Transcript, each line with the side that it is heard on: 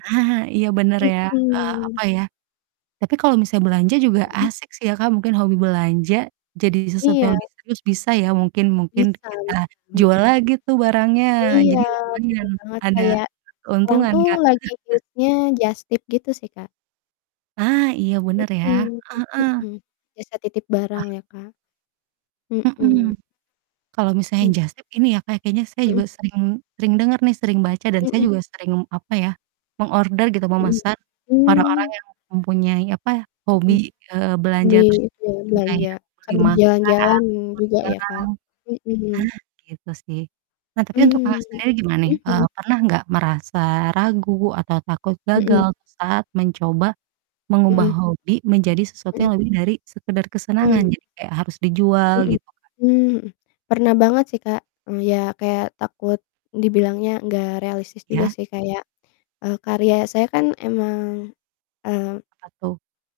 right: Nah, iya, bener ya, eee,
left: Mhm.
right: apa ya tapi kalau misalnya belanja juga
left: Mhm.
right: asik sih ya Kak mungkin hobi belanja, jadi sesuatu
left: Iya.
right: yang lebih serius bisa ya mungkin mungkin
left: Bisa bisa,
right: kita jual
left: mhm.
right: lagi tuh barangnya,
left: Iya,
right: jadi lumayan
left: bener banget!
right: ada,
left: Kayak, sekarang
right: keuntungan
left: tuh
right: Kak.
left: lagi hits-nya jastip gitu sih, Kak.
right: Ah, iya bener ya, heeh
left: Mhm
right: heeh.
left: mhm, jasa titip
right: Ah.
left: barang ya Kak.
right: Mhm,
left: Mhm.
right: kalau misalnya
left: Mmm.
right: jastip ini ya Kak kayaknya saya
left: Mhm.
right: juga sering sering denger nih sering baca dan saya
left: Mhm.
right: juga sering, apa ya, mengorder gitu,
left: Mhm,
right: memesan, orang-orang
left: mmm.
right: yang mempunyai apa,
left: Mhm.
right: hobi, eee, belanja
left: Hobi,
right: terus
left: itu
right: mungkin
left: belanja,
right: kayak beli
left: sambil
right: makan,
left: jalan-jalan juga ya
right: barang-barang,
left: Kak, mhm.
right: gitu sih. Nah, tapi untuk
left: Mmm,
right: Kakak sendiri gimana nih,
left: mhm
right: eee,
left: mhm.
right: pernah nggak merasa ragu atau takut gagal
left: Mhm.
right: tuh saat mencoba, mengubah
left: Mhm.
right: hobi menjadi sesuatu
left: Mhm.
right: yang lebih dari sekedar kesenangan
left: Mmm.
right: jadi kayak harus dijual
left: Mhm
right: gitu, Kak?
left: mhm mhm, pernah banget sih Kak, mmm, ya kayak takut, dibilangnya nggak realistis juga
right: Iya.
left: sih kayak, eee, karya saya kan emang, mmm
right: Apa tuh?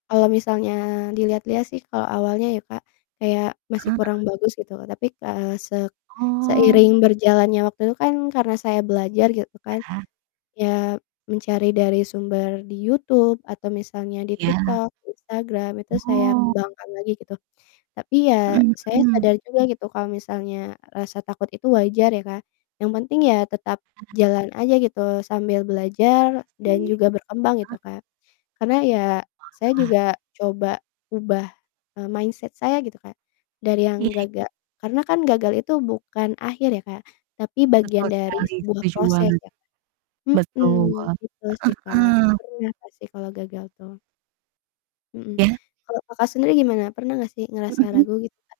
left: kalau misalnya dilihat-lihat sih kalau awalnya ya Kak, kayak masih
right: Heeh heeh.
left: kurang bagus, gitu. Tapi ka se
right: Oh.
left: seiring berjalannya waktu itu kan karena saya belajar gitu kan,
right: Iya.
left: ya mencari dari sumber di YouTube atau misalnya di
right: Iya.
left: TikTok, Instagram itu saya
right: Oh.
left: kembangkan lagi, gitu. Tapi ya,
right: Mhm
left: saya
right: mhm.
left: sadar juga gitu, kalau misalnya rasa takut itu wajar ya Kak, yang penting ya tetap,
right: Heeh.
left: jalan aja gitu, sambil
right: Bener
left: belajar dan
right: sih.
left: juga berkembang
right: Heeh.
left: gitu Kak. Karena, ya saya
right: Wah.
left: juga coba ubah, eee, mindset saya gitu Kak, dari
right: Iya
left: yang
right: iya.
left: gaga karena kan gagal itu bukan akhir ya Kak, tapi bagian
right: Betul
left: dari
right: sekali,
left: sebuah
right: setuju
left: proses
right: banget.
left: ya kan? Mhm,
right: Betul, heeh
left: gitu, betul sih Kak,
right: heeh.
left: pernah nggak sih kalau gagal tuh Mhm,
right: Iya.
left: kalau Kakak sendiri gimana, pernah nggak sih
right: Mhm
left: ngerasa
right: mhm.
left: ragu gitu Kak?